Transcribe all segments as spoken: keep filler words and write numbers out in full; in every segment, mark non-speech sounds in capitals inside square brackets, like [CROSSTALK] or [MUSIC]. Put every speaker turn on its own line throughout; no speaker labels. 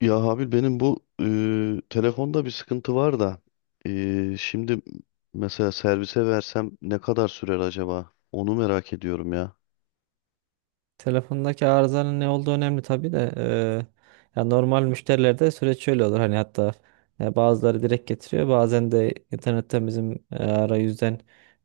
Ya Habil benim bu eee, telefonda bir sıkıntı var da eee, şimdi mesela servise versem ne kadar sürer acaba? Onu merak ediyorum ya.
Telefondaki arızanın ne olduğu önemli tabii de eee, ya normal müşterilerde süreç şöyle olur hani hatta e, bazıları direkt getiriyor, bazen de internetten bizim e, arayüzden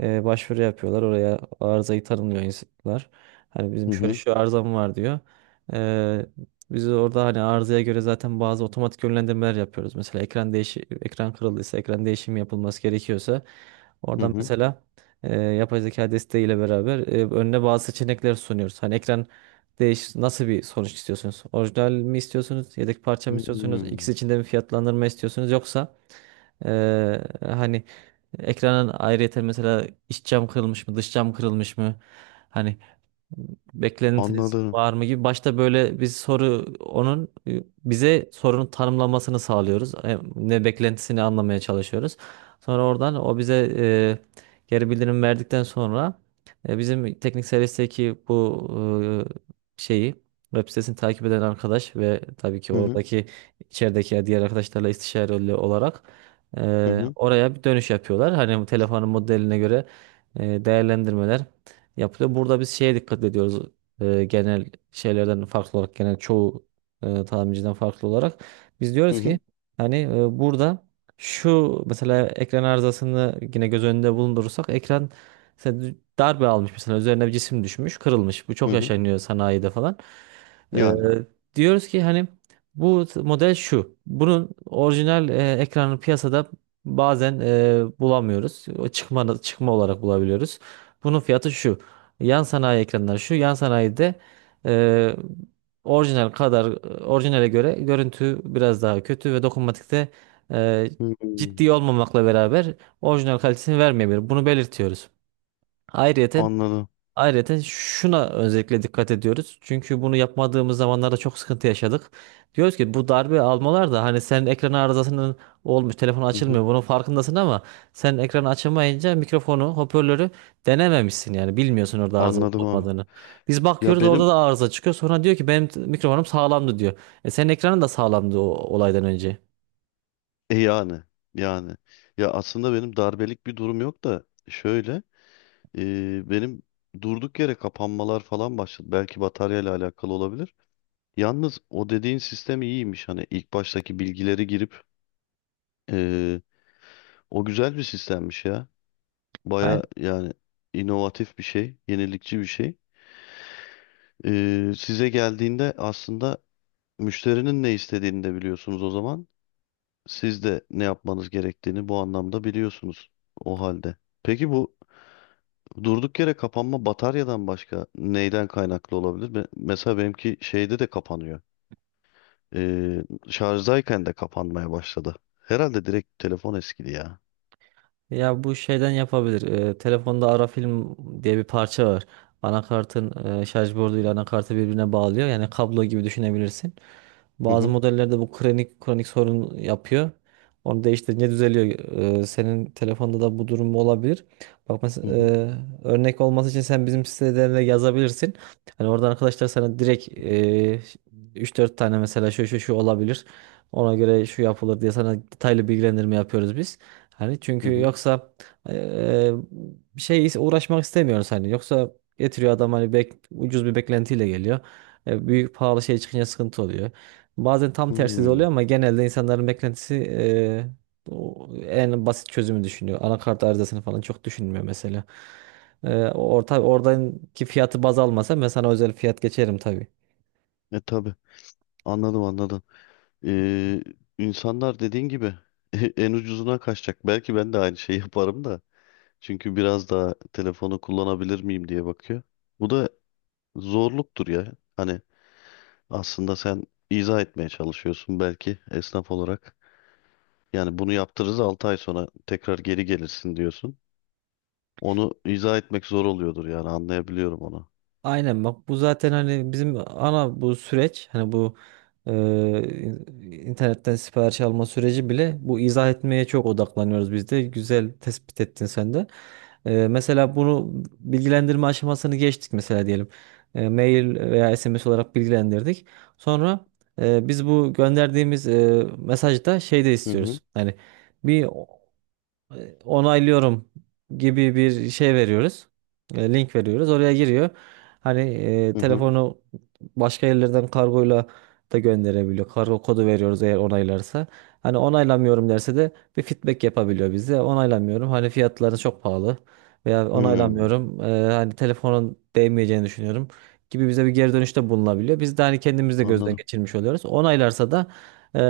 e, başvuru yapıyorlar, oraya arızayı tanımlıyor insanlar, hani
Hı
bizim şöyle
hı.
şu arızam var diyor. Eee, Biz orada hani arızaya göre zaten bazı otomatik yönlendirmeler yapıyoruz. Mesela ekran değişi ekran kırıldıysa, ekran değişimi yapılması gerekiyorsa
Hı
oradan
hı.
mesela e, yapay zeka desteğiyle beraber e, önüne bazı seçenekler sunuyoruz. Hani ekran değiş nasıl bir sonuç istiyorsunuz? Orijinal mi istiyorsunuz? Yedek parça mı istiyorsunuz?
Hmm,
İkisi içinde bir fiyatlandırma istiyorsunuz? Yoksa e, hani ekranın ayrıyeten mesela iç cam kırılmış mı, dış cam kırılmış mı? Hani beklentiniz
anladım.
var mı gibi. Başta böyle biz soru onun e, bize sorunun tanımlamasını sağlıyoruz. E, Ne beklentisini anlamaya çalışıyoruz. Sonra oradan o bize e, geri bildirim verdikten sonra e, bizim teknik servisteki bu e, şeyi, web sitesini takip eden arkadaş ve tabii ki
Hı hı.
oradaki içerideki diğer arkadaşlarla istişareli olarak
Hı
e,
hı.
oraya bir dönüş yapıyorlar. Hani bu telefonun modeline göre e, değerlendirmeler yapılıyor. Burada biz şeye dikkat ediyoruz. E, genel şeylerden farklı olarak, genel çoğu e, tamirciden farklı olarak biz
Hı
diyoruz
hı.
ki hani, e, burada şu, mesela ekran arızasını yine göz önünde bulundurursak, ekran mesela dü- darbe almış, mesela üzerine bir cisim düşmüş, kırılmış. Bu
Hı
çok
hı.
yaşanıyor sanayide falan. E,
Yani.
Diyoruz ki hani bu t- model şu. Bunun orijinal e, ekranı piyasada bazen e, bulamıyoruz. O çıkma, çıkma olarak bulabiliyoruz. Bunun fiyatı şu. Yan sanayi ekranlar şu. Yan sanayide e, orijinal kadar e, orijinale göre görüntü biraz daha kötü ve dokunmatikte e,
Hmm,
ciddi olmamakla beraber orijinal kalitesini vermeyebilir. Bunu belirtiyoruz. Ayrıca
anladım.
Ayrıca şuna özellikle dikkat ediyoruz. Çünkü bunu yapmadığımız zamanlarda çok sıkıntı yaşadık. Diyoruz ki, bu darbe almalar da hani senin ekran arızasının olmuş, telefon
Hı hı.
açılmıyor. Bunun farkındasın ama sen ekranı açamayınca mikrofonu, hoparlörü denememişsin, yani bilmiyorsun orada arıza olup
Anladım abi.
olmadığını. Biz
Ya
bakıyoruz, orada
benim,
da arıza çıkıyor. Sonra diyor ki benim t- mikrofonum sağlamdı diyor. E senin ekranın da sağlamdı o olaydan önce.
e yani yani ya aslında benim darbelik bir durum yok da şöyle eee, benim durduk yere kapanmalar falan başladı. Belki bataryayla alakalı olabilir. Yalnız o dediğin sistem iyiymiş. Hani ilk baştaki bilgileri girip eee, o güzel bir sistemmiş ya. Baya yani inovatif bir şey, yenilikçi bir şey. Eee, size geldiğinde aslında müşterinin ne istediğini de biliyorsunuz o zaman. Siz de ne yapmanız gerektiğini bu anlamda biliyorsunuz o halde. Peki bu durduk yere kapanma bataryadan başka neyden kaynaklı olabilir? Me- Mesela benimki şeyde de kapanıyor. Ee, Şarjdayken de kapanmaya başladı. Herhalde direkt telefon eskidi ya.
Ya bu şeyden yapabilir. Ee, telefonda Ara Film diye bir parça var. Anakartın e, şarj borduyla anakartı birbirine bağlıyor. Yani kablo gibi düşünebilirsin.
Hı
Bazı
hı.
modellerde bu kronik kronik sorun yapıyor. Onu değiştirince düzeliyor. Ee, senin telefonda da bu durum olabilir. Bak
Hı
mesela,
hı.
e, örnek olması için sen bizim sitelerine yazabilirsin. Hani oradan arkadaşlar sana direkt e, üç dört tane mesela şu şu şu olabilir, ona göre şu yapılır diye sana detaylı bilgilendirme yapıyoruz biz. Hani
Hı
çünkü
hı.
yoksa e, bir şey uğraşmak istemiyoruz hani. Yoksa getiriyor adam, hani bek, ucuz bir beklentiyle geliyor. E, büyük pahalı şey çıkınca sıkıntı oluyor. Bazen tam tersi de
Hmm.
oluyor ama genelde insanların beklentisi eee, o en basit çözümü düşünüyor. Anakart arızasını falan çok düşünmüyor mesela. Eee orta, oradaki fiyatı baz almasa ben sana özel fiyat geçerim tabii.
E tabii, anladım, anladım. Ee, insanlar dediğin gibi [LAUGHS] en ucuzuna kaçacak. Belki ben de aynı şeyi [LAUGHS] yaparım da. Çünkü biraz daha telefonu kullanabilir miyim diye bakıyor. Bu da zorluktur ya. Hani aslında sen izah etmeye çalışıyorsun belki esnaf olarak. Yani bunu yaptırırız altı ay sonra tekrar geri gelirsin diyorsun. Onu izah etmek zor oluyordur yani anlayabiliyorum onu.
Aynen bak, bu zaten hani bizim ana bu süreç, hani bu e, in- internetten sipariş alma süreci bile bu, izah etmeye çok odaklanıyoruz biz de. Güzel tespit ettin sen de. E, mesela bunu bilgilendirme aşamasını geçtik mesela, diyelim. E, mail veya S M S olarak bilgilendirdik. Sonra e, biz bu gönderdiğimiz e, mesajda şey de
Hı hı.
istiyoruz. Hani bir e, onaylıyorum gibi bir şey veriyoruz. E, Link veriyoruz. Oraya giriyor. Hani e,
Hı hı.
telefonu başka yerlerden kargoyla da gönderebiliyor. Kargo kodu veriyoruz eğer onaylarsa. Hani onaylamıyorum derse de bir feedback yapabiliyor bize. Onaylamıyorum, hani fiyatları çok pahalı, veya
Hmm,
onaylamıyorum, e, hani telefonun değmeyeceğini düşünüyorum gibi, bize bir geri dönüşte bulunabiliyor. Biz de hani kendimiz de gözden
anladım.
geçirmiş oluyoruz. Onaylarsa da e,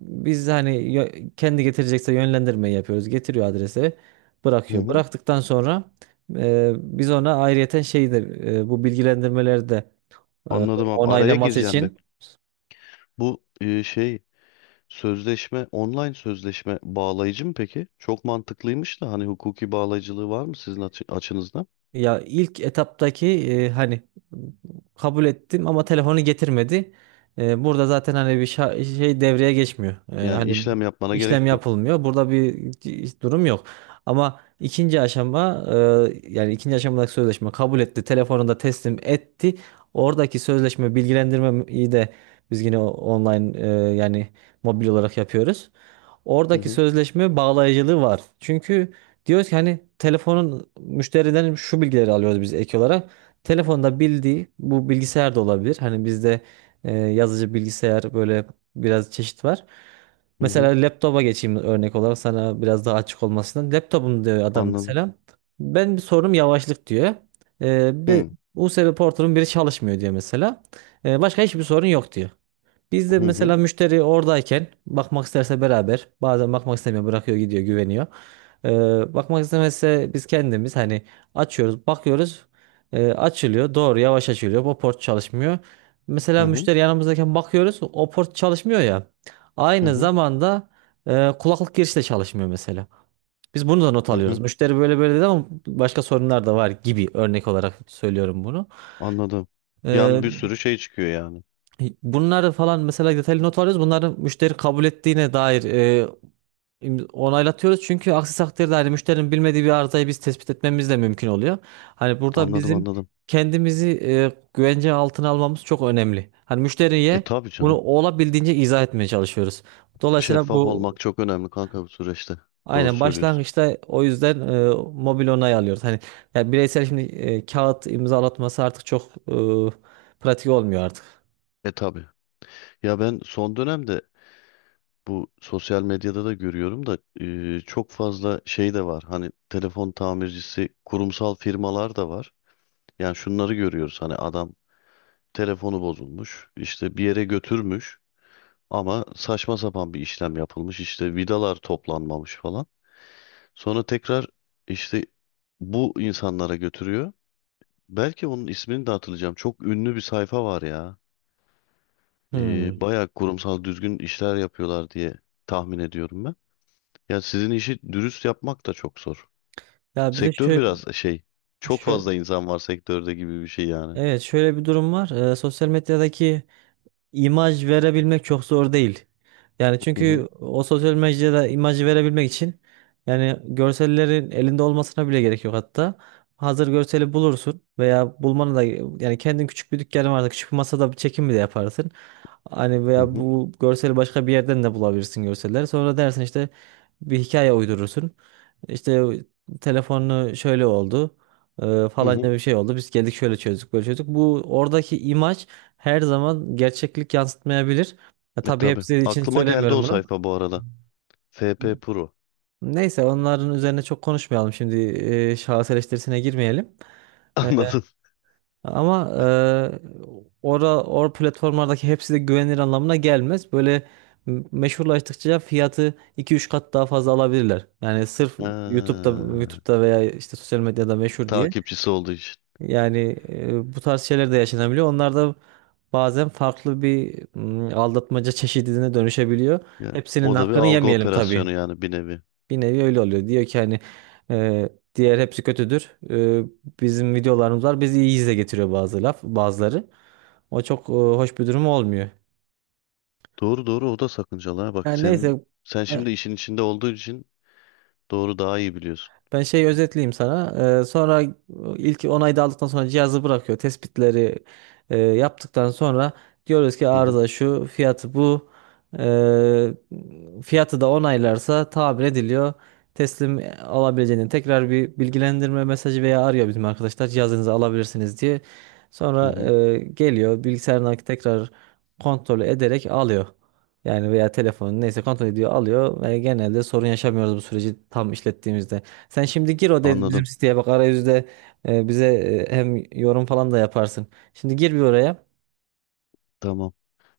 biz hani yö- kendi getirecekse yönlendirmeyi yapıyoruz. Getiriyor adrese,
Hı
bırakıyor.
hı.
Bıraktıktan sonra e, biz ona ayrıyeten şeyi de, e, bu bilgilendirmeleri de e,
Anladım abi. Araya
onaylaması
gireceğim be.
için.
Bu e, şey sözleşme, online sözleşme bağlayıcı mı peki? Çok mantıklıymış da hani hukuki bağlayıcılığı var mı sizin açı- açınızdan?
Ya ilk etaptaki e, hani kabul ettim ama telefonu getirmedi. E, burada zaten hani bir şa- şey devreye geçmiyor. E,
Yani
hani
işlem yapmana gerek
işlem
yok.
yapılmıyor. Burada bir c- durum yok. Ama ikinci aşama e, yani ikinci aşamadaki sözleşme kabul etti, telefonu da teslim etti. Oradaki sözleşme bilgilendirmeyi de biz yine o- online, e, yani mobil olarak yapıyoruz.
Hı
Oradaki
hı.
sözleşme bağlayıcılığı var. Çünkü diyoruz ki hani telefonun müşteriden şu bilgileri alıyoruz biz ek olarak. Telefonda bildiği bu bilgisayar da olabilir. Hani bizde e, yazıcı, bilgisayar, böyle biraz çeşit var.
Hı hı.
Mesela laptopa geçeyim örnek olarak, sana biraz daha açık olmasından. Laptopum diyor adam
Anladım.
mesela. Ben bir sorunum yavaşlık diyor. E, bir
Hı
U S B portunun biri çalışmıyor diyor mesela. E, başka hiçbir sorun yok diyor. Biz de
hı. Hı
mesela müşteri oradayken bakmak isterse beraber, bazen bakmak istemiyor, bırakıyor gidiyor, güveniyor. Ee, bakmak istemezse biz kendimiz hani açıyoruz, bakıyoruz e, açılıyor doğru, yavaş açılıyor, o port çalışmıyor.
hı.
Mesela
Hı
müşteri yanımızdayken bakıyoruz, o port çalışmıyor ya,
hı.
aynı
Hı.
zamanda e, kulaklık girişi de çalışmıyor mesela. Biz bunu da not
Hı
alıyoruz.
hı.
Müşteri böyle böyle dedi ama başka sorunlar da var gibi, örnek olarak söylüyorum bunu.
Anladım.
Ee,
Yani bir sürü şey çıkıyor yani.
Bunları falan mesela detaylı not alıyoruz. Bunları müşteri kabul ettiğine dair e, im- onaylatıyoruz. Çünkü aksi takdirde hani müşterinin bilmediği bir arızayı biz tespit etmemiz de mümkün oluyor. Hani burada
Anladım,
bizim
anladım.
kendimizi e, güvence altına almamız çok önemli. Hani
E
müşteriye
tabii
bunu
canım.
olabildiğince izah etmeye çalışıyoruz. Dolayısıyla
Şeffaf
bu
olmak çok önemli kanka bu süreçte. Doğru
aynen,
söylüyorsun.
başlangıçta o yüzden e, mobil onay alıyoruz. Hani ya, bireysel şimdi e, kağıt imzalatması artık çok e, pratik olmuyor artık.
E tabii. Ya ben son dönemde bu sosyal medyada da görüyorum da e, çok fazla şey de var. Hani telefon tamircisi kurumsal firmalar da var. Yani şunları görüyoruz. Hani adam telefonu bozulmuş, işte bir yere götürmüş ama saçma sapan bir işlem yapılmış. İşte vidalar toplanmamış falan. Sonra tekrar işte bu insanlara götürüyor. Belki onun ismini de hatırlayacağım. Çok ünlü bir sayfa var ya. E,
Hmm.
bayağı kurumsal düzgün işler yapıyorlar diye tahmin ediyorum ben. Ya sizin işi dürüst yapmak da çok zor.
Ya bir de
Sektör biraz şey, çok
şöyle,
fazla insan var sektörde gibi bir şey yani.
evet, şöyle bir durum var. Ee, sosyal medyadaki imaj verebilmek çok zor değil. Yani
Hı hı.
çünkü o sosyal medyada imajı verebilmek için, yani görsellerin elinde olmasına bile gerek yok hatta. Hazır görseli bulursun, veya bulmanı da, yani kendin küçük bir dükkanın varsa küçük bir masada bir çekim bile yaparsın. Hani
Hı
veya
hı.
bu görseli başka bir yerden de bulabilirsin görseller. Sonra dersin işte, bir hikaye uydurursun. İşte telefonunu şöyle oldu. E,
hı hı.
falanca bir şey oldu. Biz geldik şöyle çözdük, böyle çözdük. Bu oradaki imaj her zaman gerçeklik yansıtmayabilir. Ya,
E
tabii
tabii.
hepsi için
Aklıma geldi
söylemiyorum
o
bunu.
sayfa bu arada. F P Pro.
Neyse, onların üzerine çok konuşmayalım şimdi, e, şahıs eleştirisine girmeyelim.
[LAUGHS]
E,
Anladın?
Ama e, ora or platformlardaki hepsi de güvenilir anlamına gelmez. Böyle m- meşhurlaştıkça fiyatı iki üç kat daha fazla alabilirler. Yani sırf YouTube'da
Ha,
YouTube'da veya işte sosyal medyada meşhur diye.
takipçisi olduğu için.
Yani e, bu tarz şeyler de yaşanabiliyor. Onlar da bazen farklı bir mm, aldatmaca çeşidine dönüşebiliyor.
Ya,
Hepsinin
o da bir
hakkını
algı
yemeyelim
operasyonu
tabii.
yani bir nevi.
Bir nevi öyle oluyor. Diyor ki hani e, diğer hepsi kötüdür. E, bizim videolarımız var, bizi iyi izle getiriyor bazı laf, bazıları. O çok e, hoş bir durum olmuyor.
Doğru doğru, o da sakıncalı. Ha. Bak
Yani
senin
neyse,
Sen şimdi işin içinde olduğu için doğru daha iyi biliyorsun.
ben şeyi özetleyeyim sana. Ee, sonra ilk onayı da aldıktan sonra cihazı bırakıyor. Tespitleri e, yaptıktan sonra diyoruz ki
Hı hı.
arıza şu, fiyatı bu. Ee, Fiyatı da onaylarsa tamir ediliyor. Teslim alabileceğini tekrar bir bilgilendirme mesajı, veya arıyor bizim arkadaşlar cihazınızı alabilirsiniz diye.
Hı
Sonra
hı.
e, geliyor bilgisayarına tekrar, kontrol ederek alıyor. Yani veya telefonu neyse kontrol ediyor, alıyor, ve genelde sorun yaşamıyoruz bu süreci tam işlettiğimizde. Sen şimdi gir, o dedi
Anladım.
bizim siteye, bak arayüzde e, bize e, hem yorum falan da yaparsın. Şimdi gir bir oraya.
Tamam.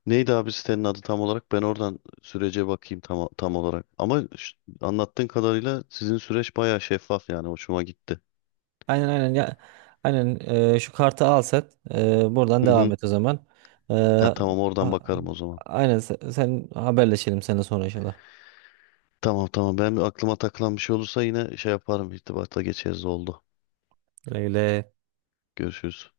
Neydi abi sitenin adı tam olarak? Ben oradan sürece bakayım tam, tam olarak. Ama ş- anlattığın kadarıyla sizin süreç bayağı şeffaf, yani hoşuma gitti.
Aynen aynen ya. Aynen, e, şu kartı al sen. E, buradan
Hı
devam
hı.
et o zaman. E,
Ha, tamam, oradan
a-
bakarım o zaman.
aynen, sen, sen haberleşelim seninle sonra inşallah.
Tamam tamam, ben aklıma takılan bir şey olursa yine şey yaparım, irtibata geçeriz, oldu.
Öyle.
Görüşürüz.